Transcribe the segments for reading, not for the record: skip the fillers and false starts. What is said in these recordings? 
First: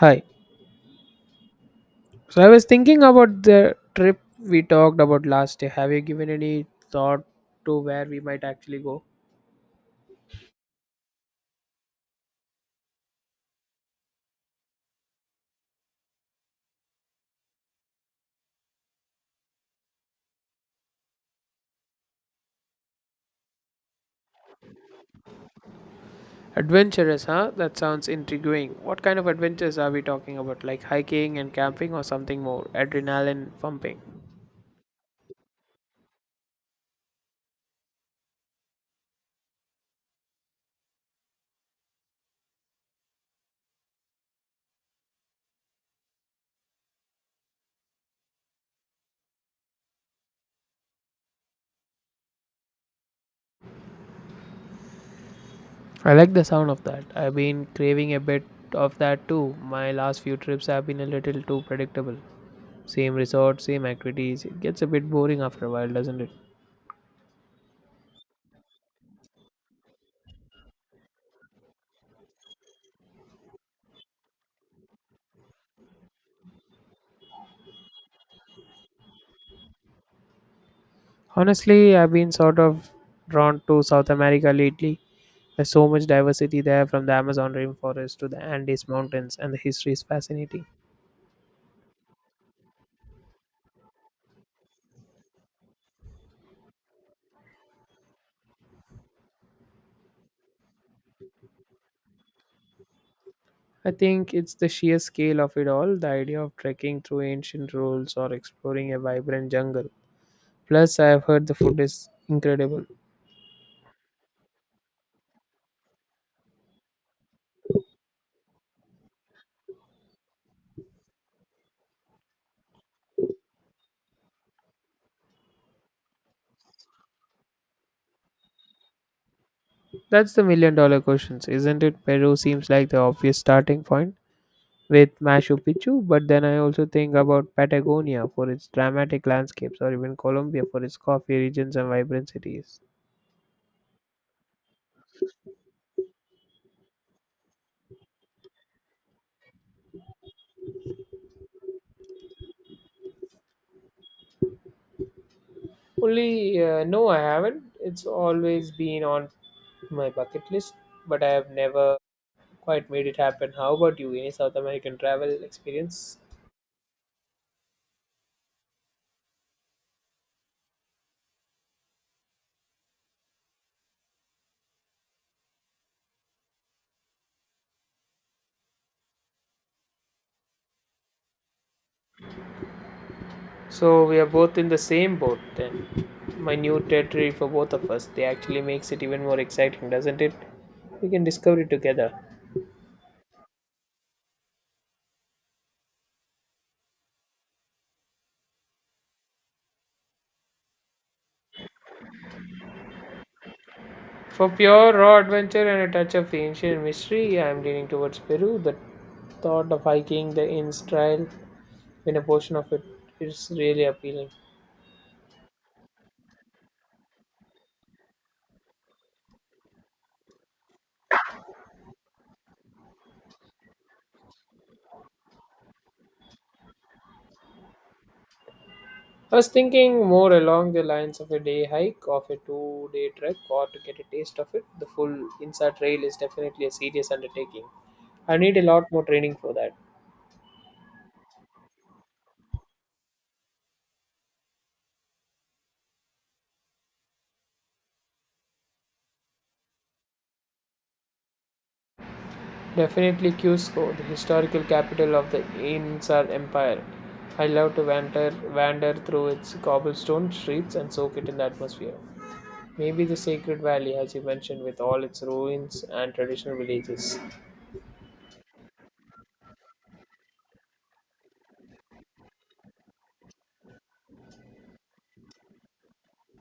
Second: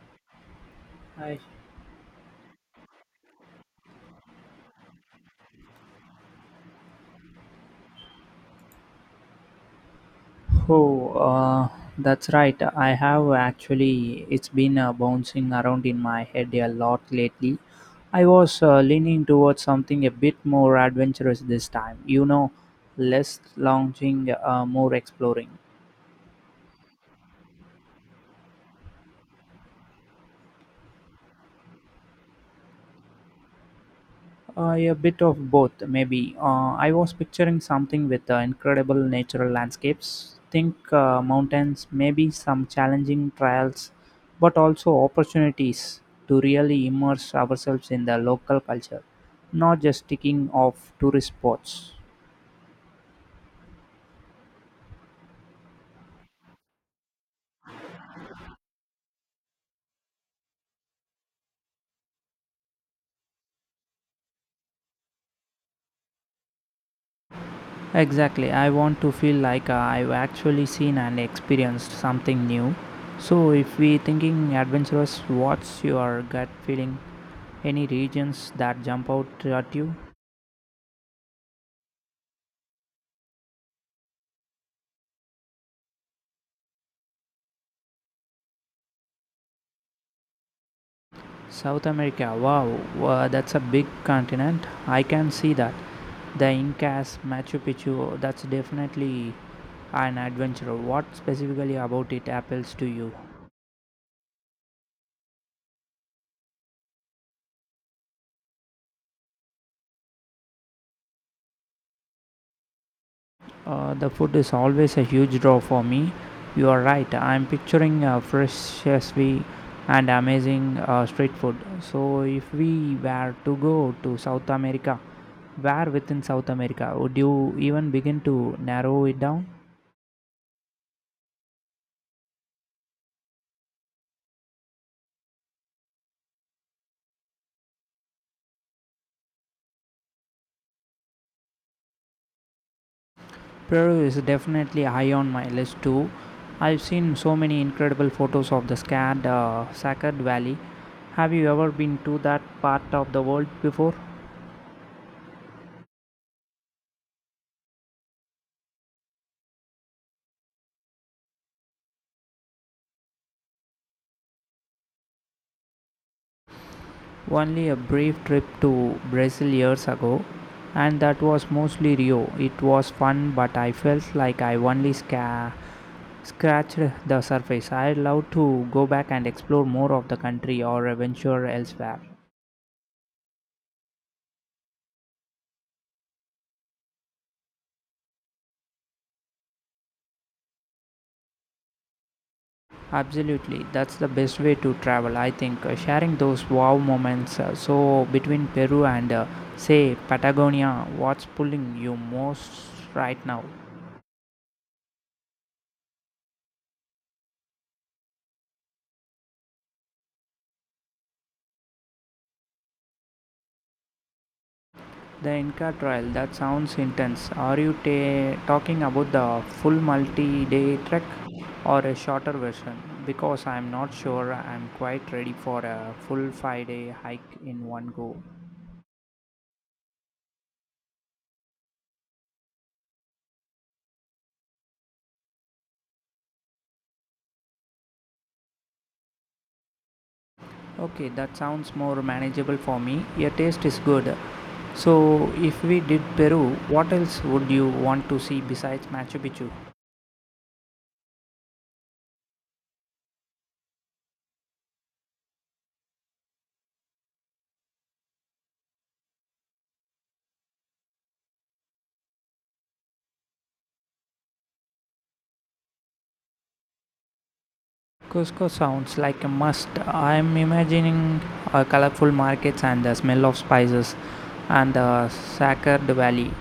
Hi. I. So I was thinking about the trip we talked about last day. Have you given any thought to where we might actually go? Oh, that's right. I have actually, it's been bouncing around in my head a lot lately. I was leaning towards something a bit more adventurous this time, you know, less lounging, more exploring. Adventurous, huh? That sounds intriguing. What kind of adventures are we talking about? Like hiking and camping or something more? Adrenaline pumping. A bit of both, maybe. I was picturing something with incredible natural landscapes. Think mountains, maybe some challenging trials, but also opportunities to really immerse ourselves in the local culture, not just ticking off tourist spots. I like the sound of that. I've been craving a bit of that too. My last few trips have been a little too predictable. Same resort, same activities. It gets a bit boring after a while, doesn't it? Exactly. I want to feel like I've actually seen and experienced something new. So, if we thinking adventurous, what's your gut feeling? Any regions that jump out at you? Honestly, I've been sort of drawn to South America lately. There's so much diversity there from the Amazon rainforest to the Andes Mountains, and the history is fascinating. South America, wow, that's a big continent. I can see that. The Incas, Machu Picchu, that's definitely an adventure. What specifically about it appeals to you? I think it's the sheer scale of it all, the idea of trekking through ancient rules or exploring a vibrant jungle. Plus, I've heard the food is incredible. The food is always a huge draw for me. You are right. I'm picturing fresh sesame and amazing street food. So, if we were to go to South America, where within South America would you even begin to narrow it down? That's the million-dollar questions, isn't it? Peru seems like the obvious starting point with Machu Picchu, but then I also think about Patagonia for its dramatic landscapes or even Colombia for its coffee regions and vibrant cities. Peru is definitely high on my list too. I've seen so many incredible photos of the scarred, Sacred Valley. Have you ever been to that part of the world before? Only, no, I haven't. It's always been on my bucket list, but I have never quite made it happen. How about you? Any South American travel experience? Only a brief trip to Brazil years ago, and that was mostly Rio. It was fun, but I felt like I only scratched the surface. I'd love to go back and explore more of the country or adventure elsewhere. So we are both in the same boat then. My new territory for both of us. They actually makes it even more exciting, doesn't it? We can discover it together. Absolutely, that's the best way to travel. I think sharing those wow moments. So between Peru and say Patagonia, what's pulling you most right now? For pure raw adventure and a touch of ancient mystery, I am leaning towards Peru. The thought of hiking the Inns Trail in a portion of it is really appealing. The Inca Trail. That sounds intense. Are you talking about the full multi-day trek or a shorter version? Because I'm not sure I'm quite ready for a full five-day hike in one go. I was thinking more along the lines of a day hike, of a 2-day trek, or to get a taste of it. The full Insa trail is definitely a serious undertaking. I need a lot more training for that. Okay, that sounds more manageable for me. Your taste is good. So, if we did Peru, what else would you want to see besides Machu Picchu? Definitely Cusco, the historical capital of the Inca Empire. I love to wander through its cobblestone streets and soak it in the atmosphere. Maybe the Sacred Valley, as you mentioned, with all its ruins and traditional villages. Cusco sounds like a must. I'm imagining colorful markets and the smell of spices and the Sacred Valley.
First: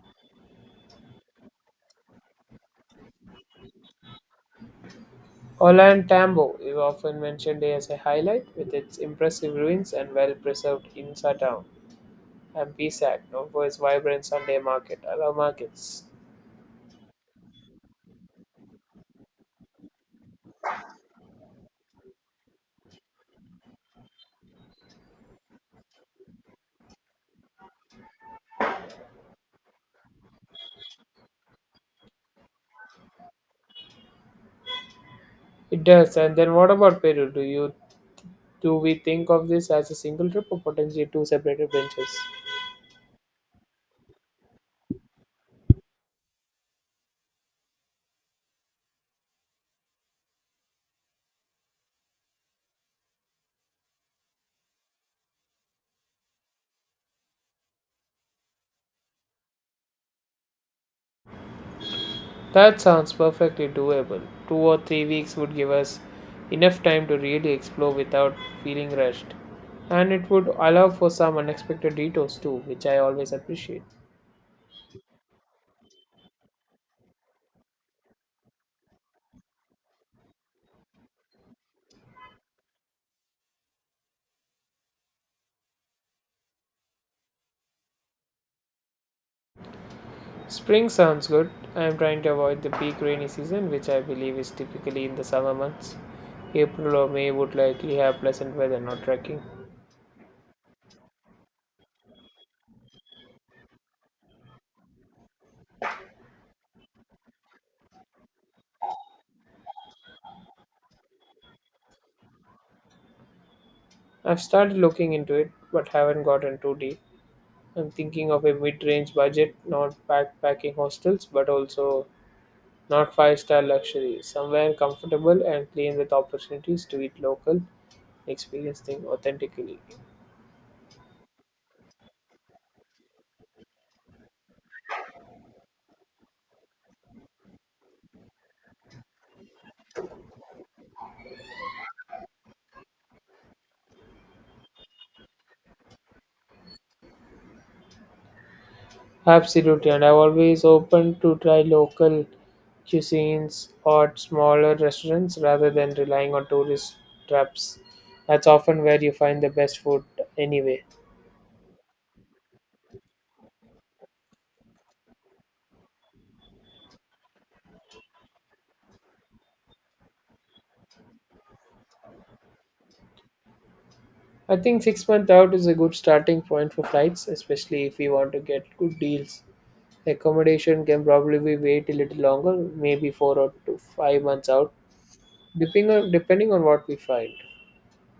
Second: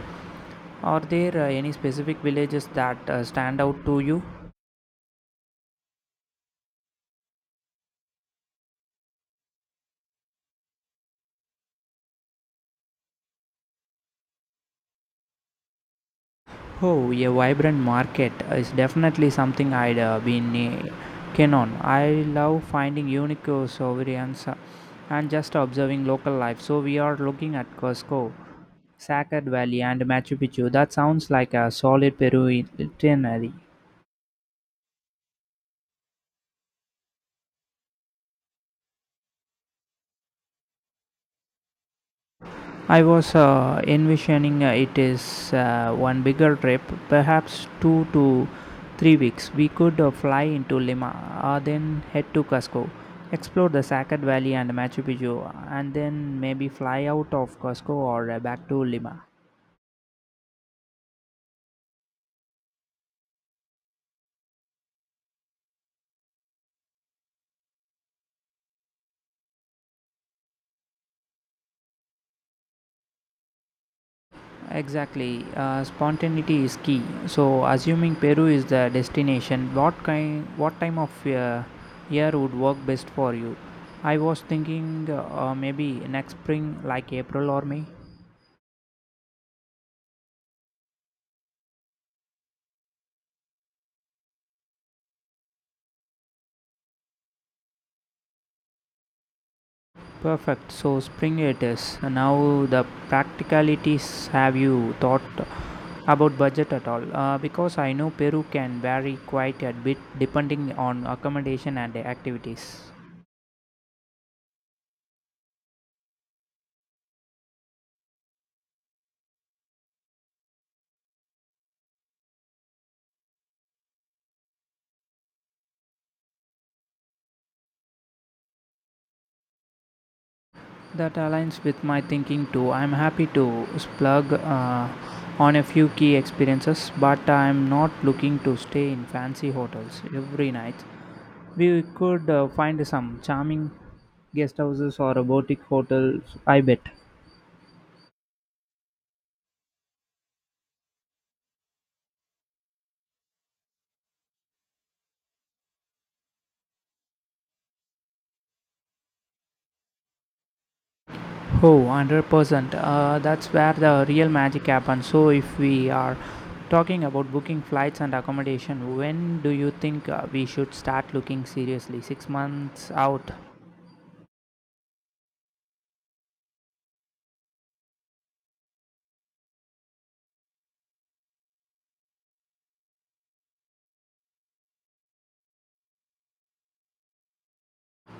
Are there any specific villages that stand out to you? Orlan Tambo is often mentioned as a highlight, with its impressive ruins and well-preserved Insa town, and Pisac, known for its vibrant Sunday market, allow markets. Oh, a vibrant market is definitely something I'd been keen on. I love finding unique sovereigns and just observing local life. So we are looking at Cusco, Sacred Valley, and Machu Picchu. That sounds like a solid Peru itinerary. It does. And then what about Peru? Do we think of this as a single trip or potentially two separate adventures? I was envisioning it is one bigger trip, perhaps 2 to 3 weeks. We could fly into Lima, then head to Cusco, explore the Sacat Valley and Machu Picchu, and then maybe fly out of Cusco or back to Lima. That sounds perfectly doable. 2 or 3 weeks would give us enough time to really explore without feeling rushed. And it would allow for some unexpected detours too, which I always appreciate. Exactly. Spontaneity is key. So, assuming Peru is the destination, what kind, what time of year would work best for you? I was thinking maybe next spring, like April or May. Spring sounds good. I am trying to avoid the peak rainy season, which I believe is typically in the summer months. April or May would likely have pleasant weather, not trekking. Perfect. So, spring it is. Now, the practicalities. Have you thought about budget at all? Because I know Peru can vary quite a bit depending on accommodation and activities. I've started looking into it, but haven't gotten too deep. I'm thinking of a mid range budget, not backpacking hostels, but also not five-star luxury. Somewhere comfortable and clean with opportunities to eat local, experience things authentically. That aligns with my thinking too. I'm happy to splurge on a few key experiences, but I'm not looking to stay in fancy hotels every night. We could find some charming guest houses or a boutique hotels, I bet. Absolutely, and I'm always open to try local cuisines or smaller restaurants rather than relying on tourist traps. That's often where you find the best food anyway. Oh, 100%. That's where the real magic happens. So, if we are talking about booking flights and accommodation, when do you think we should start looking seriously? 6 months out? I think 6 months out is a good starting point for flights, especially if you want to get good deals. Accommodation can probably be wait a little longer, maybe four or to 5 months out, depending on what we find.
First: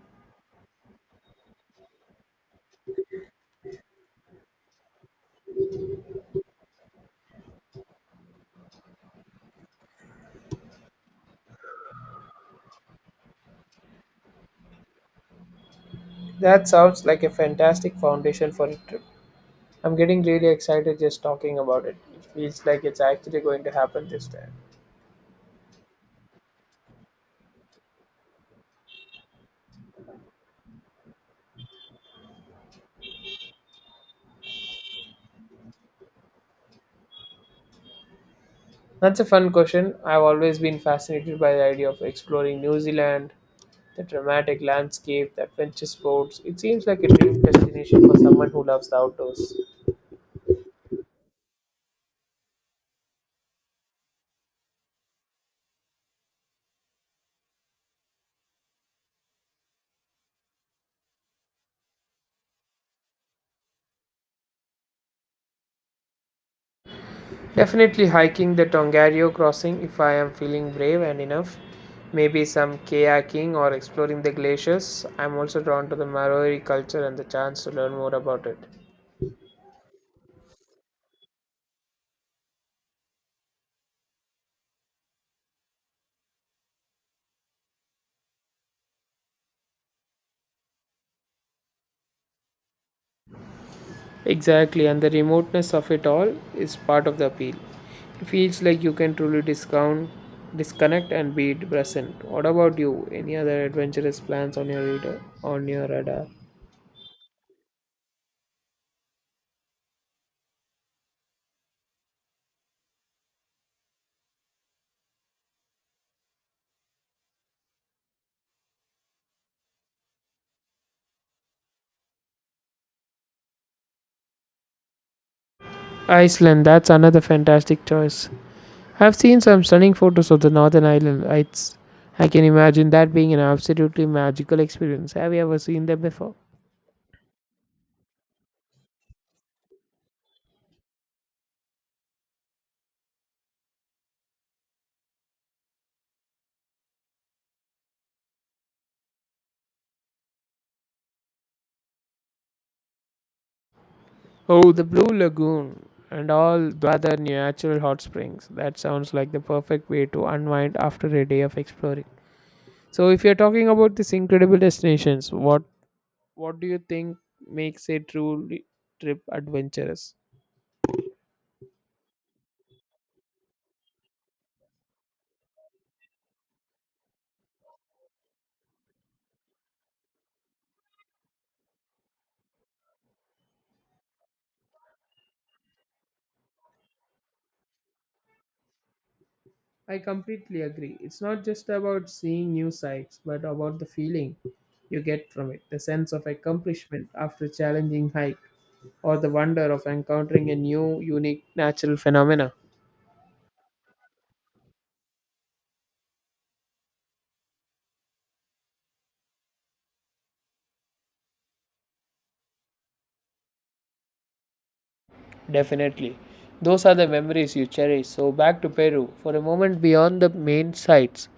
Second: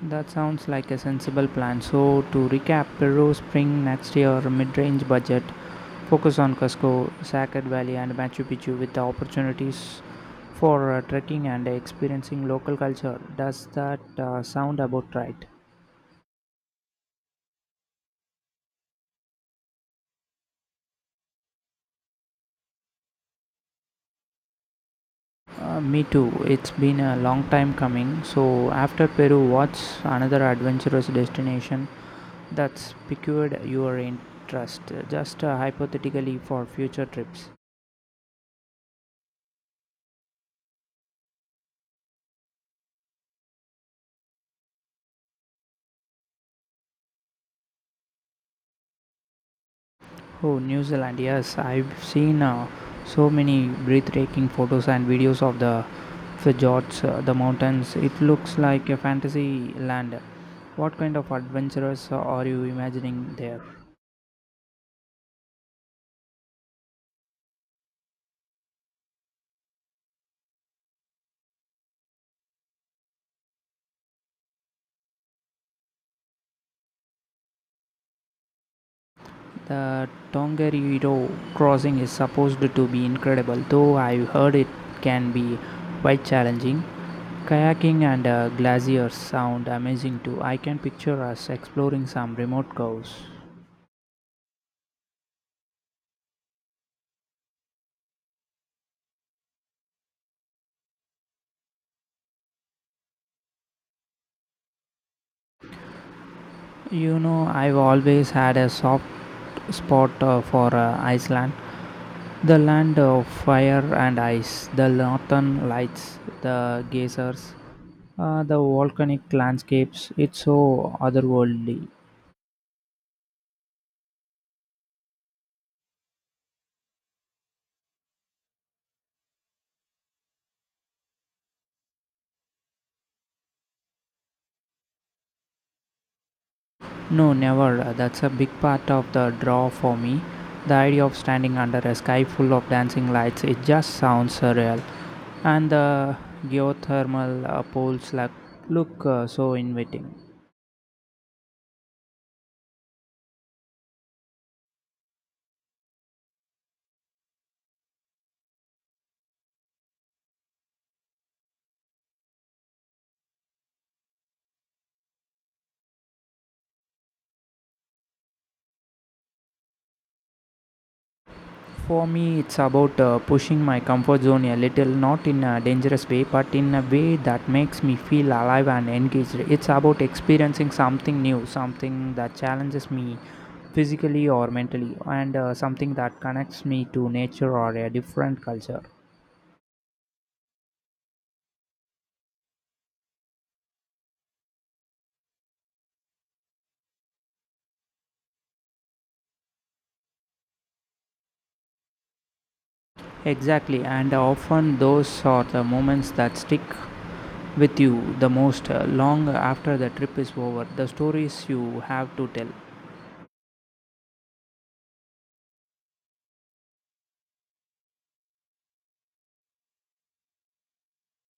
That sounds like a sensible plan. So, to recap, Peru spring next year, mid range budget, focus on Cusco, Sacred Valley, and Machu Picchu with the opportunities for trekking and experiencing local culture. Does that sound about right? That sounds like a fantastic foundation for a trip. I'm getting really excited just talking about it. It feels like it's actually going to happen this time. Me too. It's been a long time coming. So, after Peru, what's another adventurous destination that's piqued your interest? Just hypothetically for future trips. That's a fun question. I've always been fascinated by the idea of exploring New Zealand, the dramatic landscape, the adventure sports. It seems like a dream destination for someone who loves the outdoors. Oh, New Zealand, yes, I've seen so many breathtaking photos and videos of the fjords, the mountains. It looks like a fantasy land. What kind of adventures are you imagining there? Definitely hiking the Tongariro crossing if I am feeling brave and enough. Maybe some kayaking or exploring the glaciers. I'm also drawn to the Maori culture and the chance to learn more about it. The Tongariro crossing is supposed to be incredible, though I've heard it can be quite challenging. Kayaking and glaciers sound amazing too. I can picture us exploring some remote coves. Exactly, and the remoteness of it all is part of the appeal. It feels like you can truly disconnect, and be present. What about you? Any other adventurous plans on your radar? On your radar? You know, I've always had a soft spot for Iceland. The land of fire and ice, the northern lights, the geysers, the volcanic landscapes. It's so otherworldly. Iceland. That's another fantastic choice. I've seen some stunning photos of the northern island. It's, I can imagine that being an absolutely magical experience. Have you ever seen them before? No, never. That's a big part of the draw for me. The idea of standing under a sky full of dancing lights, it just sounds surreal. And the geothermal pools like, look so inviting. Oh, the Blue Lagoon and all the other natural hot springs. That sounds like the perfect way to unwind after a day of exploring. So, if you're talking about these incredible destinations, what do you think makes a truly trip adventurous? For me, it's about pushing my comfort zone a little, not in a dangerous way, but in a way that makes me feel alive and engaged. It's about experiencing something new, something that challenges me physically or mentally, and something that connects me to nature or a different culture. I completely agree. It's not just about seeing new sights, but about the feeling you get from it, the sense of accomplishment after a challenging hike, or the wonder of encountering a new, unique natural phenomena. Exactly, and often those are the moments that stick with you the most long after the trip is over. The stories you have to tell. Definitely. Those are the memories you cherish. So, back to Peru. For a moment beyond the main sites,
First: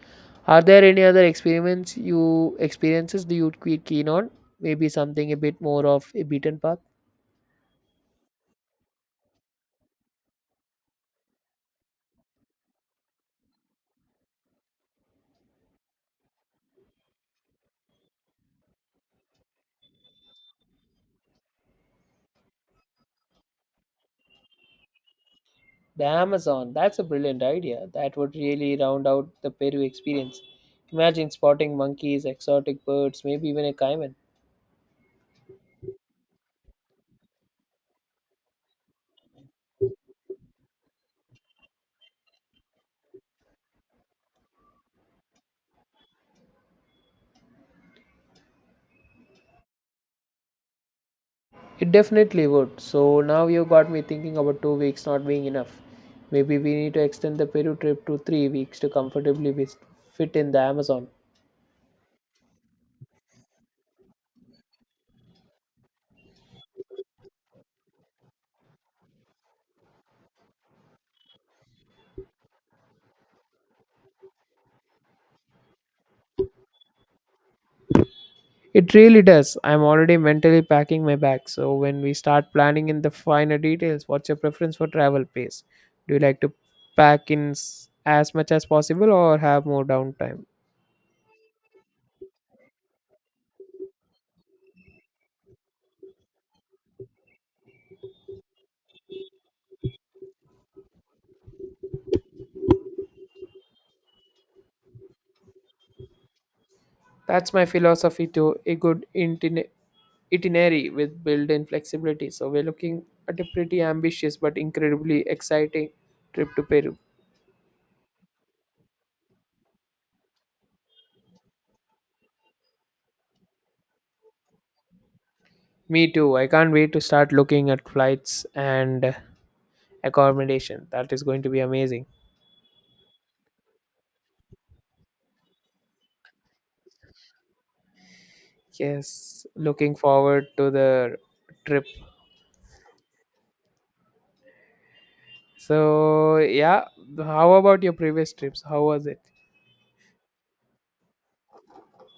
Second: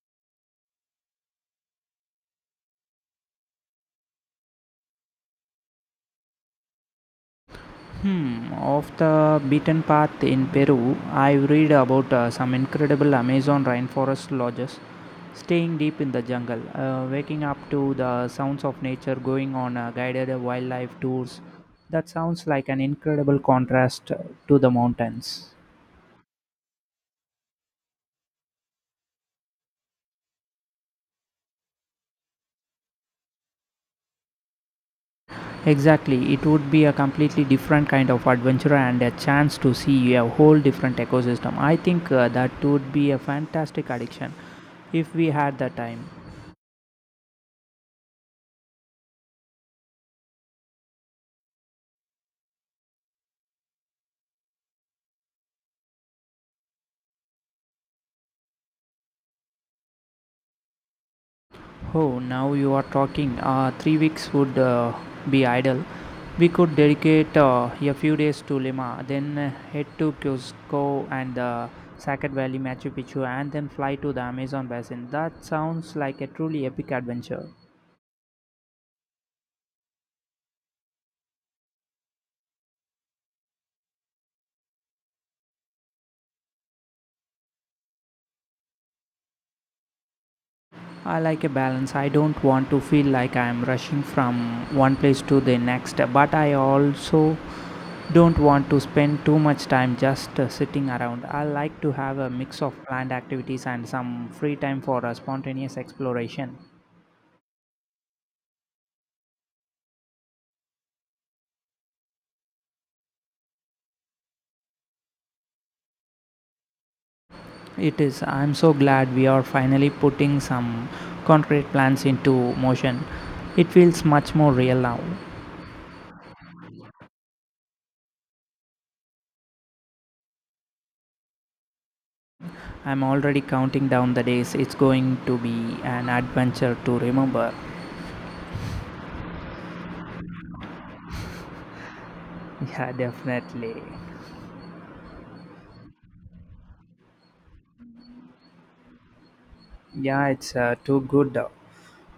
are there any other experiments you experiences do you keep keen on? Maybe something a bit more of a beaten path? Hmm, off the beaten path in Peru, I read about some incredible Amazon rainforest lodges, staying deep in the jungle, waking up to the sounds of nature, going on guided wildlife tours. That sounds like an incredible contrast to the mountains. The Amazon. That's a brilliant idea. That would really round out the Peru experience. Imagine spotting monkeys, exotic birds, maybe even a caiman. Exactly, it would be a completely different kind of adventure and a chance to see a whole different ecosystem. I think that would be a fantastic addiction if we had the time. It definitely would. So now you got me thinking about 2 weeks not being enough. Maybe we need to extend the Peru trip to 3 weeks to comfortably fit in the Amazon. Oh, now you are talking. Three weeks would be ideal. We could dedicate a few days to Lima, then head to Cusco and the Sacred Valley, Machu Picchu, and then fly to the Amazon basin. That sounds like a truly epic adventure. It really does. I'm already mentally packing my bag. So when we start planning in the finer details, what's your preference for travel pace? Do you like to pack in as much as possible or have more downtime? I like a balance. I don't want to feel like I am rushing from one place to the next, but I also don't want to spend too much time just sitting around. I like to have a mix of planned activities and some free time for a spontaneous exploration. That's my philosophy too. A good itinerary with built-in flexibility. So we're looking at a pretty ambitious but incredibly exciting trip to Peru. It is, I'm so glad we are finally putting some concrete plans into motion. It feels much more real now. Me too. I can't wait to start looking at flights and accommodation. That is going to be amazing. I'm already counting down the days. It's going to be an adventure to remember. Yes, looking forward to the trip. Yeah, definitely. So yeah, how about your previous trips? How was it? Yeah, it's too good.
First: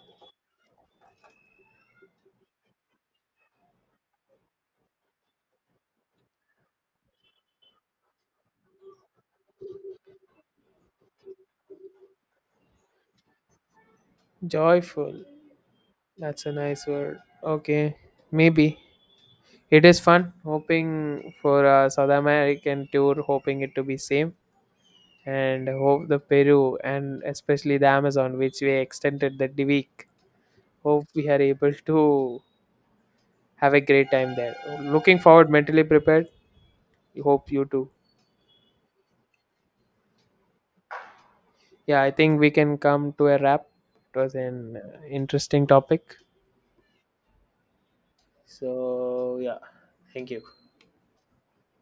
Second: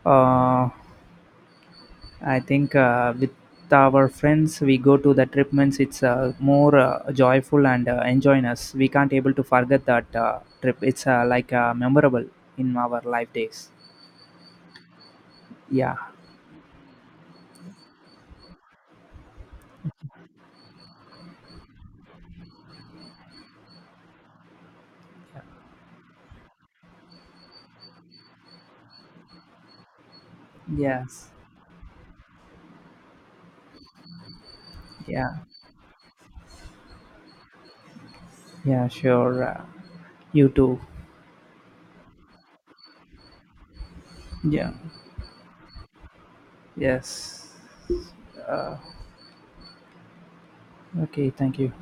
Uh, I think with our friends, we go to the trip means it's more joyful and enjoying us. We can't able to forget that trip. It's like memorable in our life days. Joyful. Yeah. That's a nice word. Okay, maybe. It is fun hoping for a South American tour, hoping it to be same, and hope the Peru and especially the Amazon, which we extended the week. Hope Yes. we are able to have a great time there. Looking Yeah. forward, mentally prepared. Hope you too. Yeah. Sure. You too. Yeah, I think we can come to a wrap. It was Yeah. an interesting topic. Yes. Uh, So yeah, thank you. okay. Thank you.